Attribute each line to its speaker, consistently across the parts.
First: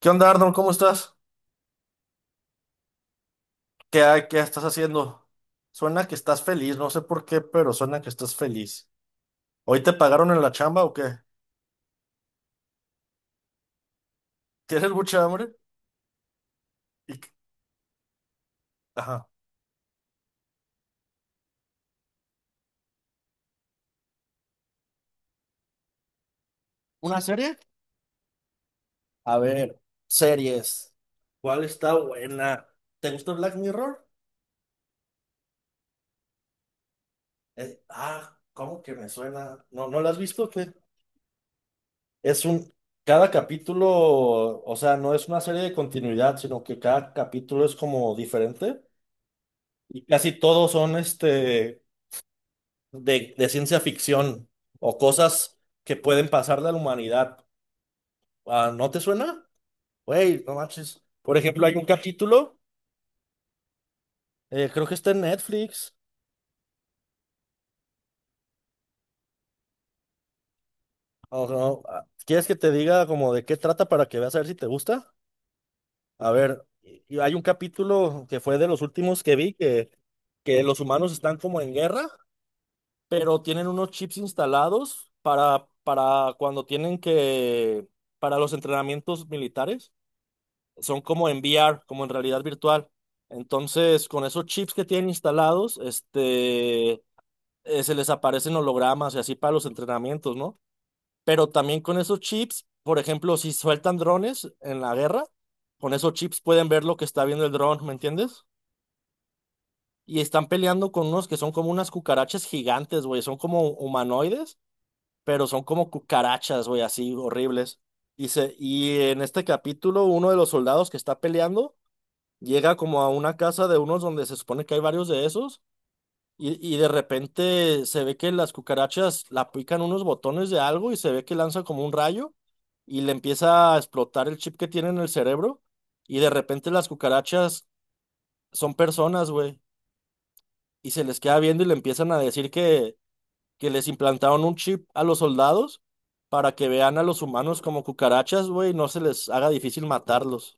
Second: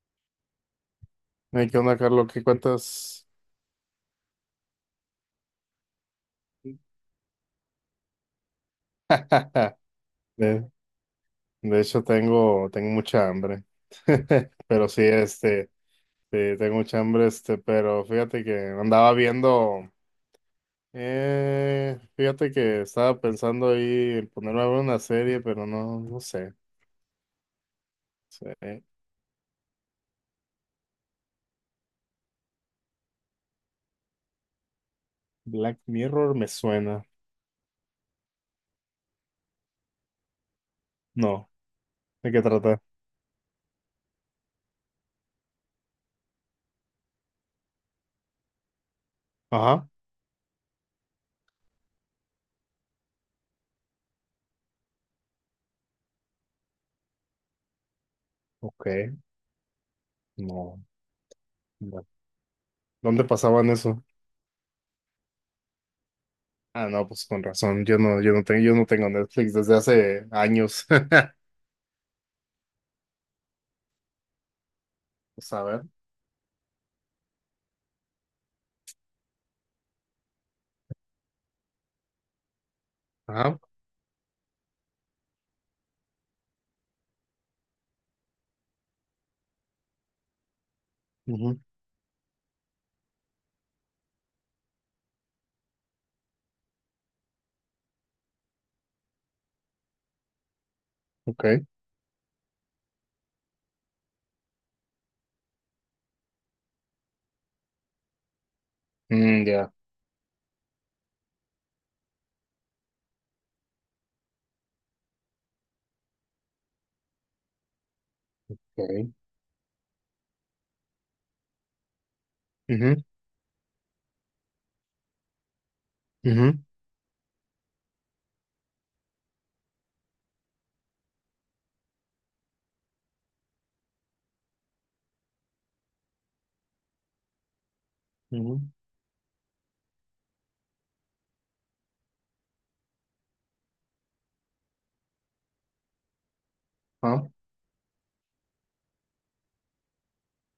Speaker 1: ¿Qué onda, Arnold? ¿Cómo estás?
Speaker 2: Hey, ¿qué onda, Carlos? ¿Qué cuentas?
Speaker 1: ¿Qué, qué estás haciendo? Suena que estás feliz, no sé por qué, pero suena que estás feliz. ¿Hoy te pagaron en la
Speaker 2: De,
Speaker 1: chamba o qué?
Speaker 2: de hecho, tengo mucha hambre. Pero
Speaker 1: ¿Tienes
Speaker 2: sí,
Speaker 1: mucha hambre?
Speaker 2: sí, tengo mucha
Speaker 1: Y-
Speaker 2: hambre,
Speaker 1: qué-
Speaker 2: pero fíjate que andaba
Speaker 1: Ajá.
Speaker 2: viendo, fíjate que estaba pensando ahí en ponerme a ver una serie, pero no sé.
Speaker 1: ¿Una serie?
Speaker 2: Sí,
Speaker 1: A ver, series. ¿Cuál está buena? ¿Te gusta Black Mirror?
Speaker 2: Black Mirror me suena.
Speaker 1: ¿Cómo que me suena? ¿No, no la has visto? ¿O qué?
Speaker 2: No, ¿de qué
Speaker 1: Es un...
Speaker 2: trata?
Speaker 1: Cada capítulo, o sea, no es una serie de continuidad, sino que cada capítulo es como diferente.
Speaker 2: Ajá,
Speaker 1: Y casi todos son de ciencia ficción o cosas que pueden pasar de la humanidad. Ah,
Speaker 2: ok,
Speaker 1: ¿no te suena? Güey, no
Speaker 2: no.
Speaker 1: manches. Por ejemplo, hay un
Speaker 2: No.
Speaker 1: capítulo,
Speaker 2: ¿Dónde pasaban eso?
Speaker 1: creo que está en Netflix.
Speaker 2: Ah, no, pues con razón. Yo no tengo Netflix desde hace años.
Speaker 1: O no, ah, ¿quieres que te diga como de qué trata para que veas a ver si te gusta?
Speaker 2: Pues a ver.
Speaker 1: A ver, y hay un capítulo que fue de los últimos que vi que los humanos están como en guerra, pero
Speaker 2: Ajá,
Speaker 1: tienen unos chips instalados para cuando tienen que, para los entrenamientos militares. Son como en
Speaker 2: ujú,
Speaker 1: VR, como en realidad virtual. Entonces, con esos chips que tienen instalados, se les aparecen hologramas y así para los entrenamientos, ¿no? Pero
Speaker 2: ok.
Speaker 1: también con esos chips, por ejemplo, si sueltan drones en la guerra, con esos chips pueden ver lo que está viendo el dron, ¿me entiendes?
Speaker 2: Mm, ya.
Speaker 1: Y están peleando con unos que son como unas cucarachas gigantes, güey, son como humanoides, pero son como cucarachas, güey, así horribles. Y
Speaker 2: Ok.
Speaker 1: en este capítulo, uno de los soldados que está peleando llega
Speaker 2: Ujú,
Speaker 1: como a una casa de unos donde se supone que hay varios de esos
Speaker 2: ujú,
Speaker 1: y de repente se ve que las cucarachas la aplican unos botones de algo y se ve que lanza como un rayo y le empieza a explotar el chip que tiene en el cerebro y de repente las cucarachas
Speaker 2: ujú.
Speaker 1: son personas, güey, y se les queda viendo y le empiezan a decir que les implantaron un chip a los soldados para que vean a los
Speaker 2: Ah,
Speaker 1: humanos como cucarachas, güey, y no se les haga difícil matarlos.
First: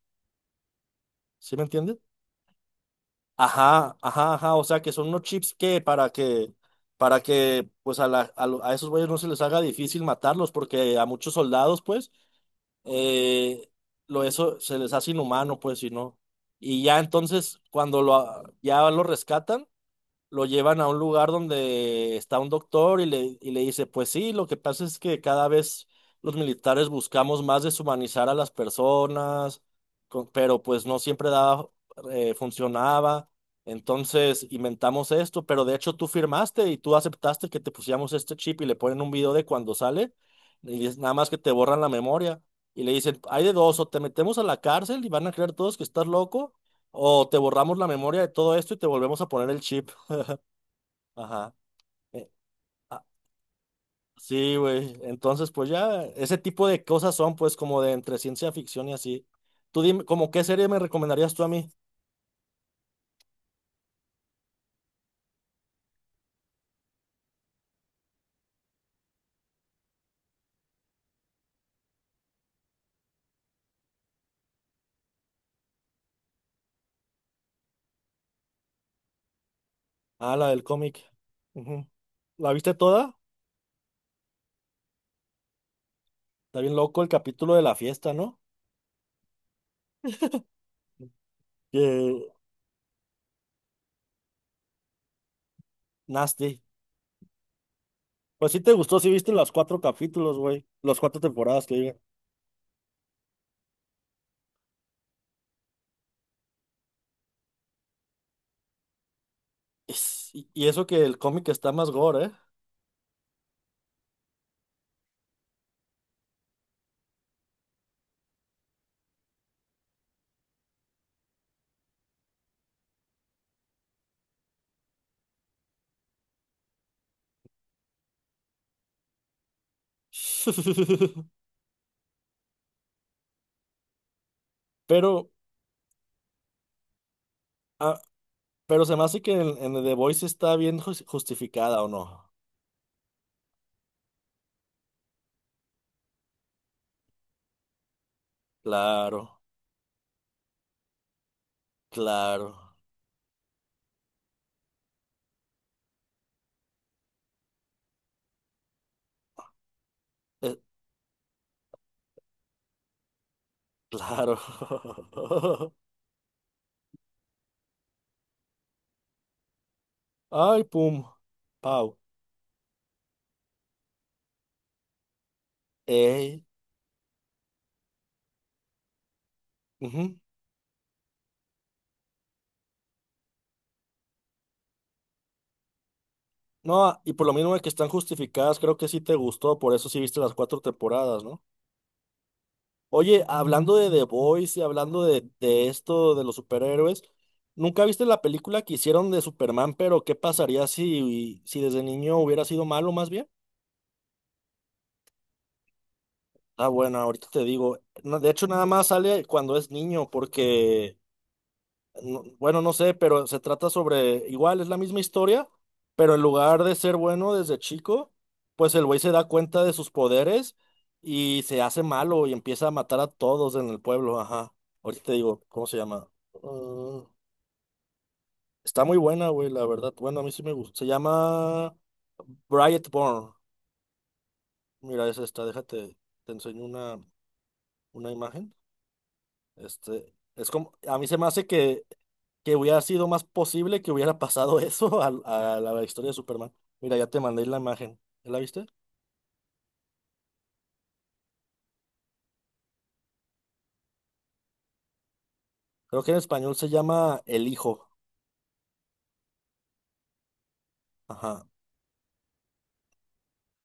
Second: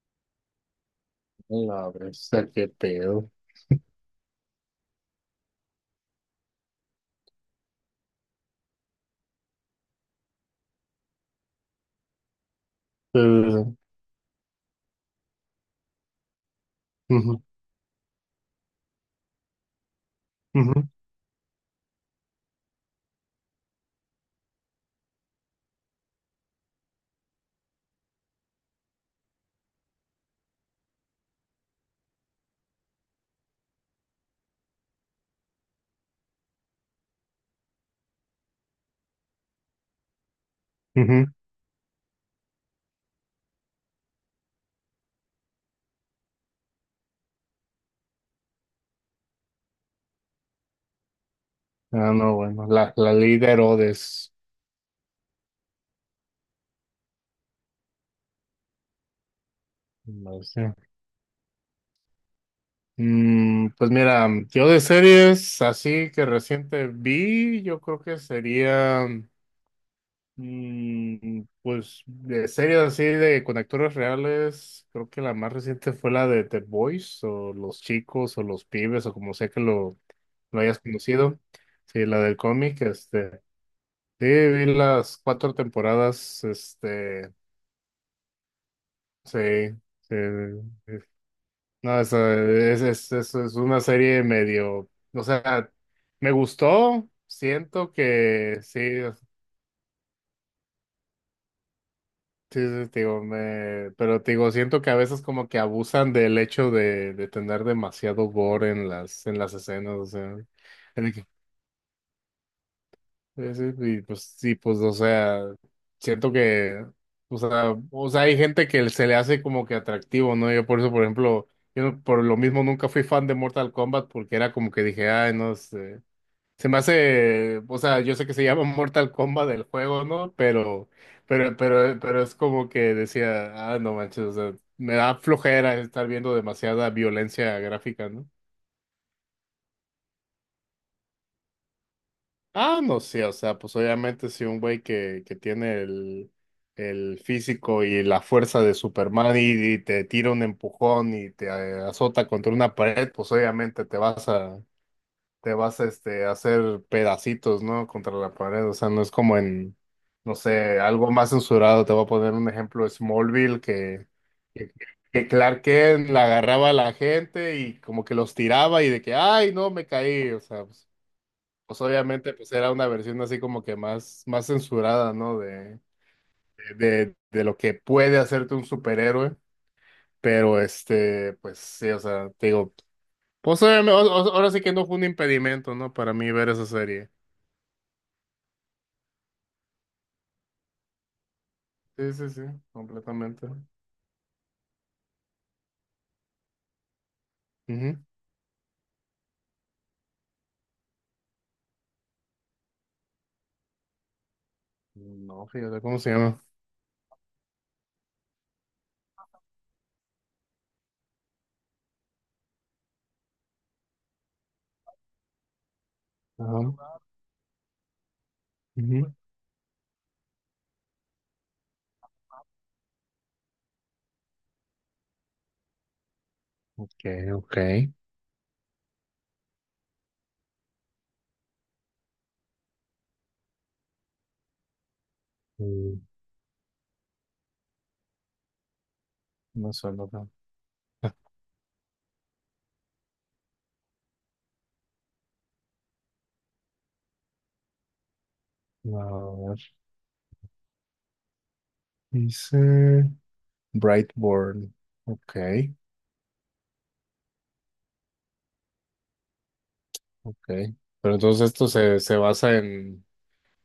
Speaker 1: ¿Sí me
Speaker 2: la
Speaker 1: entiendes?
Speaker 2: bestia, qué pedo.
Speaker 1: Ajá, ajá, ajá, o sea que son unos chips que para que, para que pues a, la, a, lo- a esos güeyes no se les haga difícil matarlos, porque a muchos soldados pues eh,
Speaker 2: Eh,
Speaker 1: lo eso se les hace inhumano pues si no. Y ya
Speaker 2: ujú,
Speaker 1: entonces cuando ya lo rescatan, lo llevan a
Speaker 2: ujú,
Speaker 1: un lugar donde está un doctor y le dice, pues sí, lo que pasa es que cada vez los militares buscamos más deshumanizar a las personas, pero pues no siempre daba, funcionaba. Entonces inventamos esto, pero de hecho tú firmaste y tú aceptaste que te pusiéramos este chip y le ponen un video de cuando sale y es nada
Speaker 2: ujú.
Speaker 1: más que te borran la memoria y le dicen, hay de dos, o te metemos a la cárcel y van a creer todos que estás loco, o te borramos la memoria de todo esto y te volvemos a poner el chip. Ajá.
Speaker 2: Ah,
Speaker 1: Eh,
Speaker 2: no, bueno. La,
Speaker 1: ah,
Speaker 2: la ley de Herodes.
Speaker 1: sí, güey. Entonces, pues ya, ese tipo de cosas son, pues, como de entre ciencia ficción y así. Tú dime, ¿como qué serie
Speaker 2: Bestia.
Speaker 1: me recomendarías tú a mí?
Speaker 2: Mm, pues mira, yo de series así que reciente vi, yo creo que sería. Mm, pues de series así de con actores reales, creo que la más reciente fue la de The Boys o Los Chicos o Los Pibes o como sea que
Speaker 1: Ah, la
Speaker 2: lo
Speaker 1: del
Speaker 2: hayas
Speaker 1: cómic.
Speaker 2: conocido.
Speaker 1: Ujú.
Speaker 2: Sí, la del
Speaker 1: ¿La viste
Speaker 2: cómic,
Speaker 1: toda?
Speaker 2: sí, vi las cuatro temporadas,
Speaker 1: Está bien loco el capítulo de la fiesta, ¿no?
Speaker 2: sí, sí, es- no,
Speaker 1: Que
Speaker 2: esa es una serie medio, o sea, me
Speaker 1: nasty.
Speaker 2: gustó, siento
Speaker 1: Pues
Speaker 2: que
Speaker 1: sí te gustó,
Speaker 2: sí.
Speaker 1: sí viste los cuatro capítulos, güey. Las cuatro temporadas que digan.
Speaker 2: Sí, sí, sí, te digo, me... pero te digo, siento que a veces como que abusan del hecho de tener demasiado gore en en las escenas, o sea,
Speaker 1: Y eso que
Speaker 2: en el
Speaker 1: el
Speaker 2: que-
Speaker 1: cómic está más gore, ¿eh?
Speaker 2: sí, sí, y pues sí, pues, o sea, siento que, o sea, hay gente que se le hace como que atractivo, ¿no? Yo por eso, por ejemplo, yo no- por lo mismo nunca fui fan de Mortal Kombat porque era como que dije, ay, no sé. Se me hace, o sea, yo sé que se llama Mortal Kombat del juego, ¿no? Pero es como que decía, ah, no manches, o sea, me da
Speaker 1: Pero,
Speaker 2: flojera estar viendo demasiada violencia
Speaker 1: ah,
Speaker 2: gráfica, ¿no?
Speaker 1: pero se me hace que en The Voice está bien justificada, ¿o no?
Speaker 2: Ah, no sé, o sea, pues obviamente si un güey que tiene el físico y la fuerza de Superman
Speaker 1: Claro.
Speaker 2: y te tira un empujón y te azota contra una
Speaker 1: Claro,
Speaker 2: pared, pues obviamente te vas a a hacer pedacitos, ¿no? Contra la pared, o sea, no es como en, no
Speaker 1: eh,
Speaker 2: sé, algo más censurado, te voy a poner un ejemplo, Smallville,
Speaker 1: claro.
Speaker 2: que, que Clark Kent la agarraba a la gente y como que los tiraba y de que, ay, no, me caí, o
Speaker 1: Ay,
Speaker 2: sea, pues,
Speaker 1: pum,
Speaker 2: pues
Speaker 1: pau.
Speaker 2: obviamente pues era una versión así como que más, más censurada, ¿no? De,
Speaker 1: Ey.
Speaker 2: de lo que puede hacerte un superhéroe,
Speaker 1: Ujú.
Speaker 2: pero pues sí, o sea, te digo, pues obviamente, ahora sí que no fue un impedimento, ¿no? Para mí ver esa
Speaker 1: No, ah,
Speaker 2: serie.
Speaker 1: y por lo mismo de que están justificadas, creo que sí te gustó, por eso sí viste las cuatro temporadas, ¿no?
Speaker 2: Sí, sí, sí,
Speaker 1: Oye,
Speaker 2: completamente.
Speaker 1: hablando de The Boys y hablando de esto de los superhéroes, ¿nunca
Speaker 2: Ujú.
Speaker 1: viste la película que hicieron de Superman, pero qué pasaría si, si desde niño hubiera sido malo más bien?
Speaker 2: No, fíjate cómo se llama.
Speaker 1: Ah, bueno, ahorita te digo. No, de hecho, nada más sale cuando es niño, porque bueno, no sé, pero se trata sobre, igual es la misma historia, pero en lugar de ser
Speaker 2: Ajá.
Speaker 1: bueno desde chico, pues el güey se
Speaker 2: Ujú.
Speaker 1: da cuenta de sus poderes y se hace malo y empieza a matar a todos en el pueblo, ajá. Ahorita te digo, ¿cómo se llama? Mm,
Speaker 2: Ok, ok.
Speaker 1: está muy buena, güey, la verdad. Bueno, a mí sí me gusta. Se llama Brightborn. Mira, es esta, déjate,
Speaker 2: Mm,
Speaker 1: te enseño una imagen.
Speaker 2: no suena
Speaker 1: Este,
Speaker 2: tan.
Speaker 1: es como, a mí
Speaker 2: A
Speaker 1: se me hace que hubiera sido más posible que hubiera pasado eso a la historia de Superman. Mira, ya te mandé la imagen. ¿Ya la viste?
Speaker 2: ver, dice Brightborn. Ok,
Speaker 1: Creo que en español se llama El Hijo.
Speaker 2: ok. Pero
Speaker 1: Ajá.
Speaker 2: entonces esto se, se basa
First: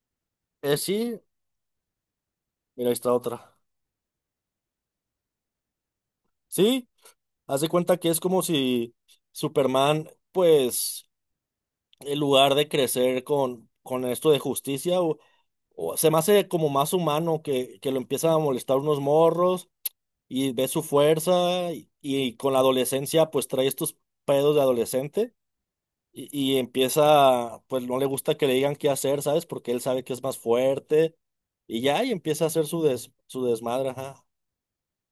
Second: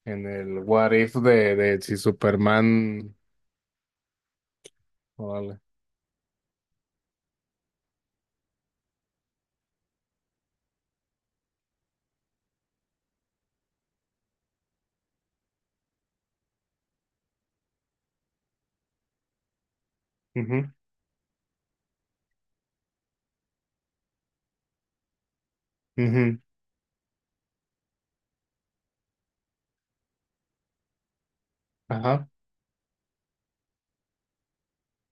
Speaker 2: en el what if
Speaker 1: Sí,
Speaker 2: de si
Speaker 1: mira, ahí está
Speaker 2: Superman.
Speaker 1: otra.
Speaker 2: Órale.
Speaker 1: Sí, haz de cuenta que es como si Superman, pues, en lugar de crecer con esto de justicia, o se me hace como más humano que lo empiezan a molestar unos morros. Y ves
Speaker 2: Ujú,
Speaker 1: su fuerza y con la adolescencia pues trae estos pedos de adolescente
Speaker 2: ujú.
Speaker 1: y empieza, pues no le gusta que le digan qué hacer, ¿sabes? Porque él sabe que es más fuerte y ya y
Speaker 2: Ajá.
Speaker 1: empieza a hacer su su desmadre, ajá.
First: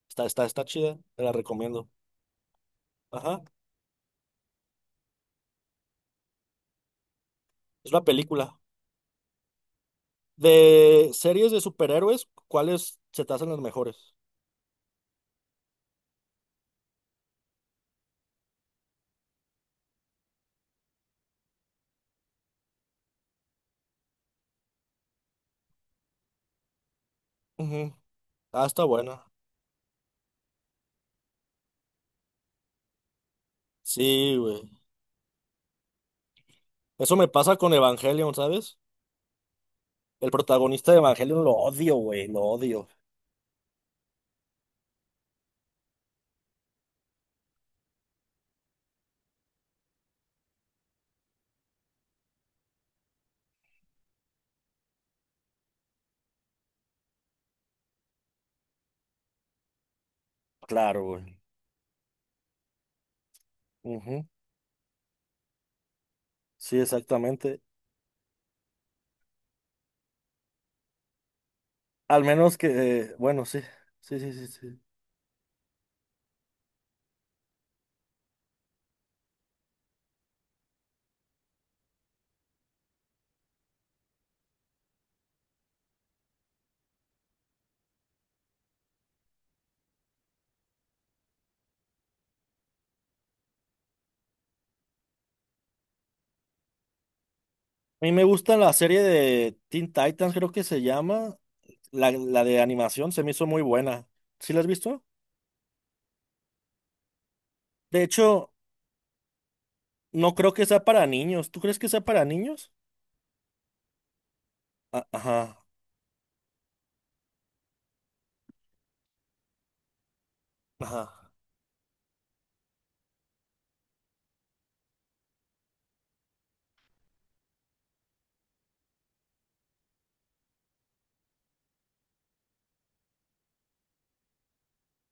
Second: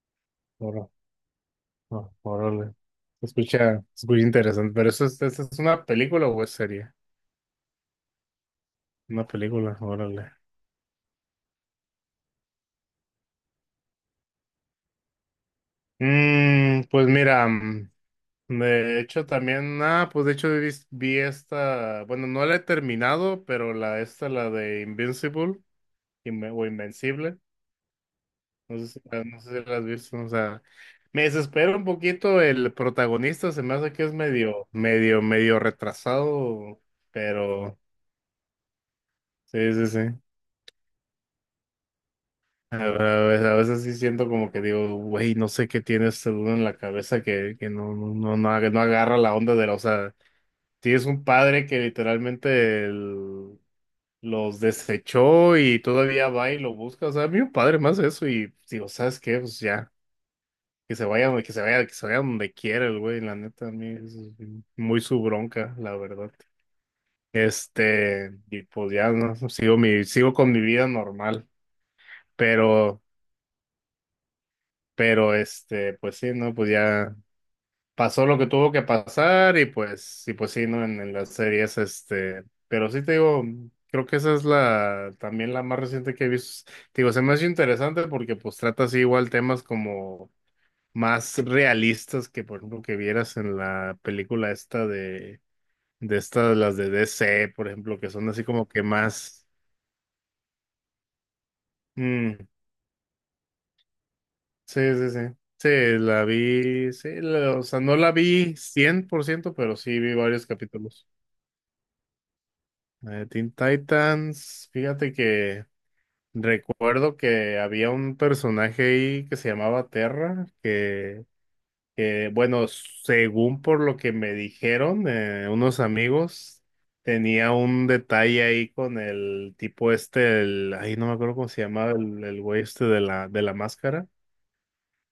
Speaker 1: Está
Speaker 2: Ora-
Speaker 1: chida, te la recomiendo.
Speaker 2: Órale. Se
Speaker 1: Ajá,
Speaker 2: escucha, se escucha interesante. Pero eso es, ¿esa es una película o es serie?
Speaker 1: es una película.
Speaker 2: Una película, órale.
Speaker 1: De series de superhéroes, ¿cuáles se te hacen las mejores?
Speaker 2: Mm, pues mira, mm, de hecho también, ah, pues de hecho vi, vi esta, bueno, no la he terminado, pero la esta, la de Invincible, o Invencible,
Speaker 1: Ujú. Ah,
Speaker 2: no
Speaker 1: está
Speaker 2: sé si,
Speaker 1: buena.
Speaker 2: no sé si la has visto, o sea, me desespera un poquito el protagonista, se me hace que es
Speaker 1: Sí, güey.
Speaker 2: medio retrasado,
Speaker 1: Eso me pasa con
Speaker 2: pero
Speaker 1: Evangelion, ¿sabes?
Speaker 2: sí, sí, sí.
Speaker 1: El protagonista de Evangelion lo odio, güey, lo
Speaker 2: A
Speaker 1: odio.
Speaker 2: ver, a veces sí siento como que digo, güey, no sé qué tiene este dude en la cabeza que no no agarra la onda de la. Tienes un padre que literalmente los desechó y todavía va y lo busca. O sea, a mí un padre más eso y digo, ¿sabes qué? Pues ya,
Speaker 1: Claro, güey.
Speaker 2: que se vaya donde quiera el güey, la neta, a mí eso
Speaker 1: Ujú.
Speaker 2: es muy su bronca, la verdad.
Speaker 1: Sí, exactamente.
Speaker 2: Este, y pues ya, ¿no? Sigo mi, sigo con mi vida normal,
Speaker 1: Al menos que,
Speaker 2: pero,
Speaker 1: bueno, sí, sí, sí, sí, sí.
Speaker 2: pero este, pues sí, no, pues ya. Pasó lo que tuvo que pasar y pues sí, ¿no? En las series, este, pero sí te digo, creo que esa es la, también la más reciente que he visto. Te digo, se me hace interesante porque pues trata así igual temas como más realistas que, por ejemplo, que vieras en la película esta de estas, las de DC, por ejemplo,
Speaker 1: A
Speaker 2: que
Speaker 1: mí me
Speaker 2: son así
Speaker 1: gusta
Speaker 2: como
Speaker 1: la
Speaker 2: que
Speaker 1: serie
Speaker 2: más,
Speaker 1: de Teen Titans, creo que se llama.
Speaker 2: mm,
Speaker 1: La de animación se me hizo muy buena. ¿Sí la has
Speaker 2: sí,
Speaker 1: visto?
Speaker 2: sí, sí. Sí, la vi, sí, o sea, no
Speaker 1: De
Speaker 2: la
Speaker 1: hecho,
Speaker 2: vi 100% pero sí vi
Speaker 1: no
Speaker 2: varios
Speaker 1: creo que sea para
Speaker 2: capítulos.
Speaker 1: niños. ¿Tú crees que sea para niños?
Speaker 2: La de Teen Titans,
Speaker 1: Ah,
Speaker 2: fíjate
Speaker 1: ajá,
Speaker 2: que recuerdo que había un personaje ahí que se llamaba Terra,
Speaker 1: ajá.
Speaker 2: que, bueno, según por lo que me dijeron unos amigos, tenía un detalle ahí con el tipo este, el, ahí no me acuerdo cómo se llamaba el güey este de de la máscara,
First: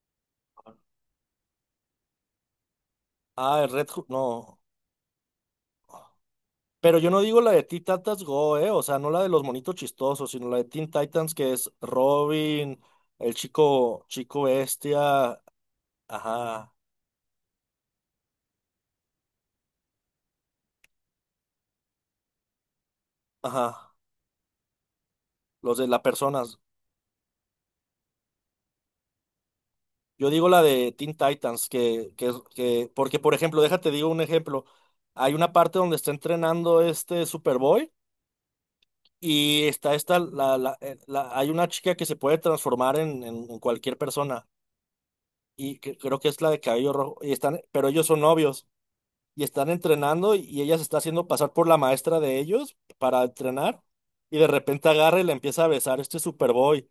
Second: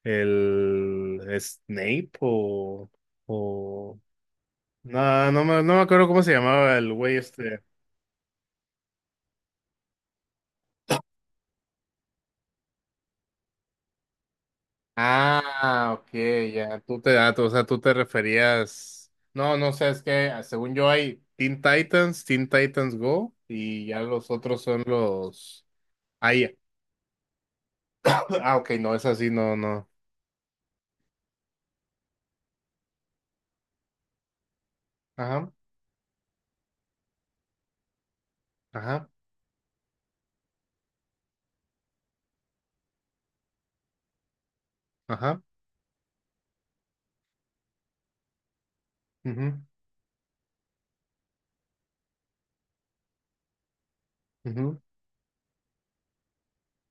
Speaker 2: el Snape
Speaker 1: Ah, el Red
Speaker 2: o,
Speaker 1: Hood, no.
Speaker 2: no, no me, no me acuerdo cómo se llamaba el
Speaker 1: Pero yo
Speaker 2: güey
Speaker 1: no digo la
Speaker 2: este.
Speaker 1: de Teen Titans Go, eh. O sea, no la de los monitos chistosos, sino la de Teen Titans que es Robin, el chico, chico bestia.
Speaker 2: Ah, ok,
Speaker 1: Ajá,
Speaker 2: ya, tú te, ah, tú- o sea, tú te referías, no, no sé, es que ah, según yo hay Teen Titans, Teen Titans Go, y
Speaker 1: ajá.
Speaker 2: ya los otros son los,
Speaker 1: Los de las
Speaker 2: ahí,
Speaker 1: personas.
Speaker 2: ah, ok, no, es así, no, no,
Speaker 1: Yo digo la de Teen Titans, que, porque por ejemplo, déjate digo un ejemplo. Hay una
Speaker 2: ajá,
Speaker 1: parte donde está entrenando este Superboy
Speaker 2: ajá,
Speaker 1: y está esta, hay una chica que se puede transformar en cualquier persona
Speaker 2: ajá,
Speaker 1: y que, creo que es la de cabello rojo y están, pero ellos son novios y
Speaker 2: ujú,
Speaker 1: están entrenando y ella se está haciendo pasar por la maestra de ellos para entrenar y de
Speaker 2: ujú,
Speaker 1: repente agarra y le empieza a besar este Superboy.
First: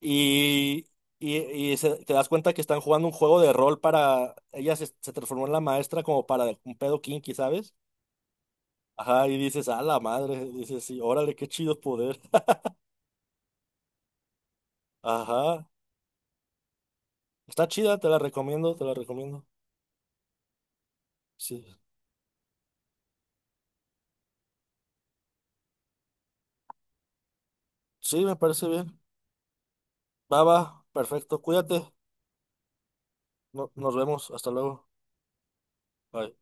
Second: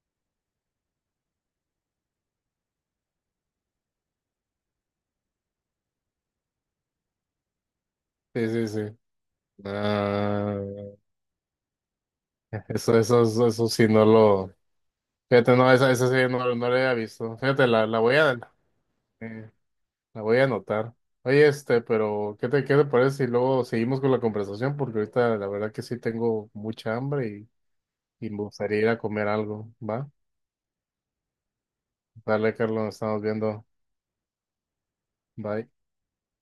Speaker 1: Y, y, y te das cuenta que están jugando un juego de rol para... Ella se transformó en la maestra como para un pedo kinky, ¿sabes?
Speaker 2: sí, sí, sí,
Speaker 1: Ajá, y dices, a la madre, dices,
Speaker 2: ah,
Speaker 1: sí, órale, qué chido poder.
Speaker 2: eso sí, no lo, fíjate,
Speaker 1: Ajá,
Speaker 2: no, esa sí, no, no la había visto, fíjate,
Speaker 1: está chida,
Speaker 2: la
Speaker 1: te
Speaker 2: voy
Speaker 1: la
Speaker 2: a,
Speaker 1: recomiendo, te la recomiendo.
Speaker 2: eh, la voy a anotar. Oye,
Speaker 1: Sí,
Speaker 2: este, pero qué te parece si luego seguimos con la conversación? Porque ahorita la verdad que sí tengo mucha hambre
Speaker 1: sí,
Speaker 2: y
Speaker 1: me
Speaker 2: me
Speaker 1: parece
Speaker 2: gustaría ir a
Speaker 1: bien.
Speaker 2: comer algo, ¿va?
Speaker 1: Va, va, perfecto, cuídate,
Speaker 2: Dale, Carlos, nos estamos viendo.
Speaker 1: nos vemos, hasta luego.
Speaker 2: Bye.
Speaker 1: Bye.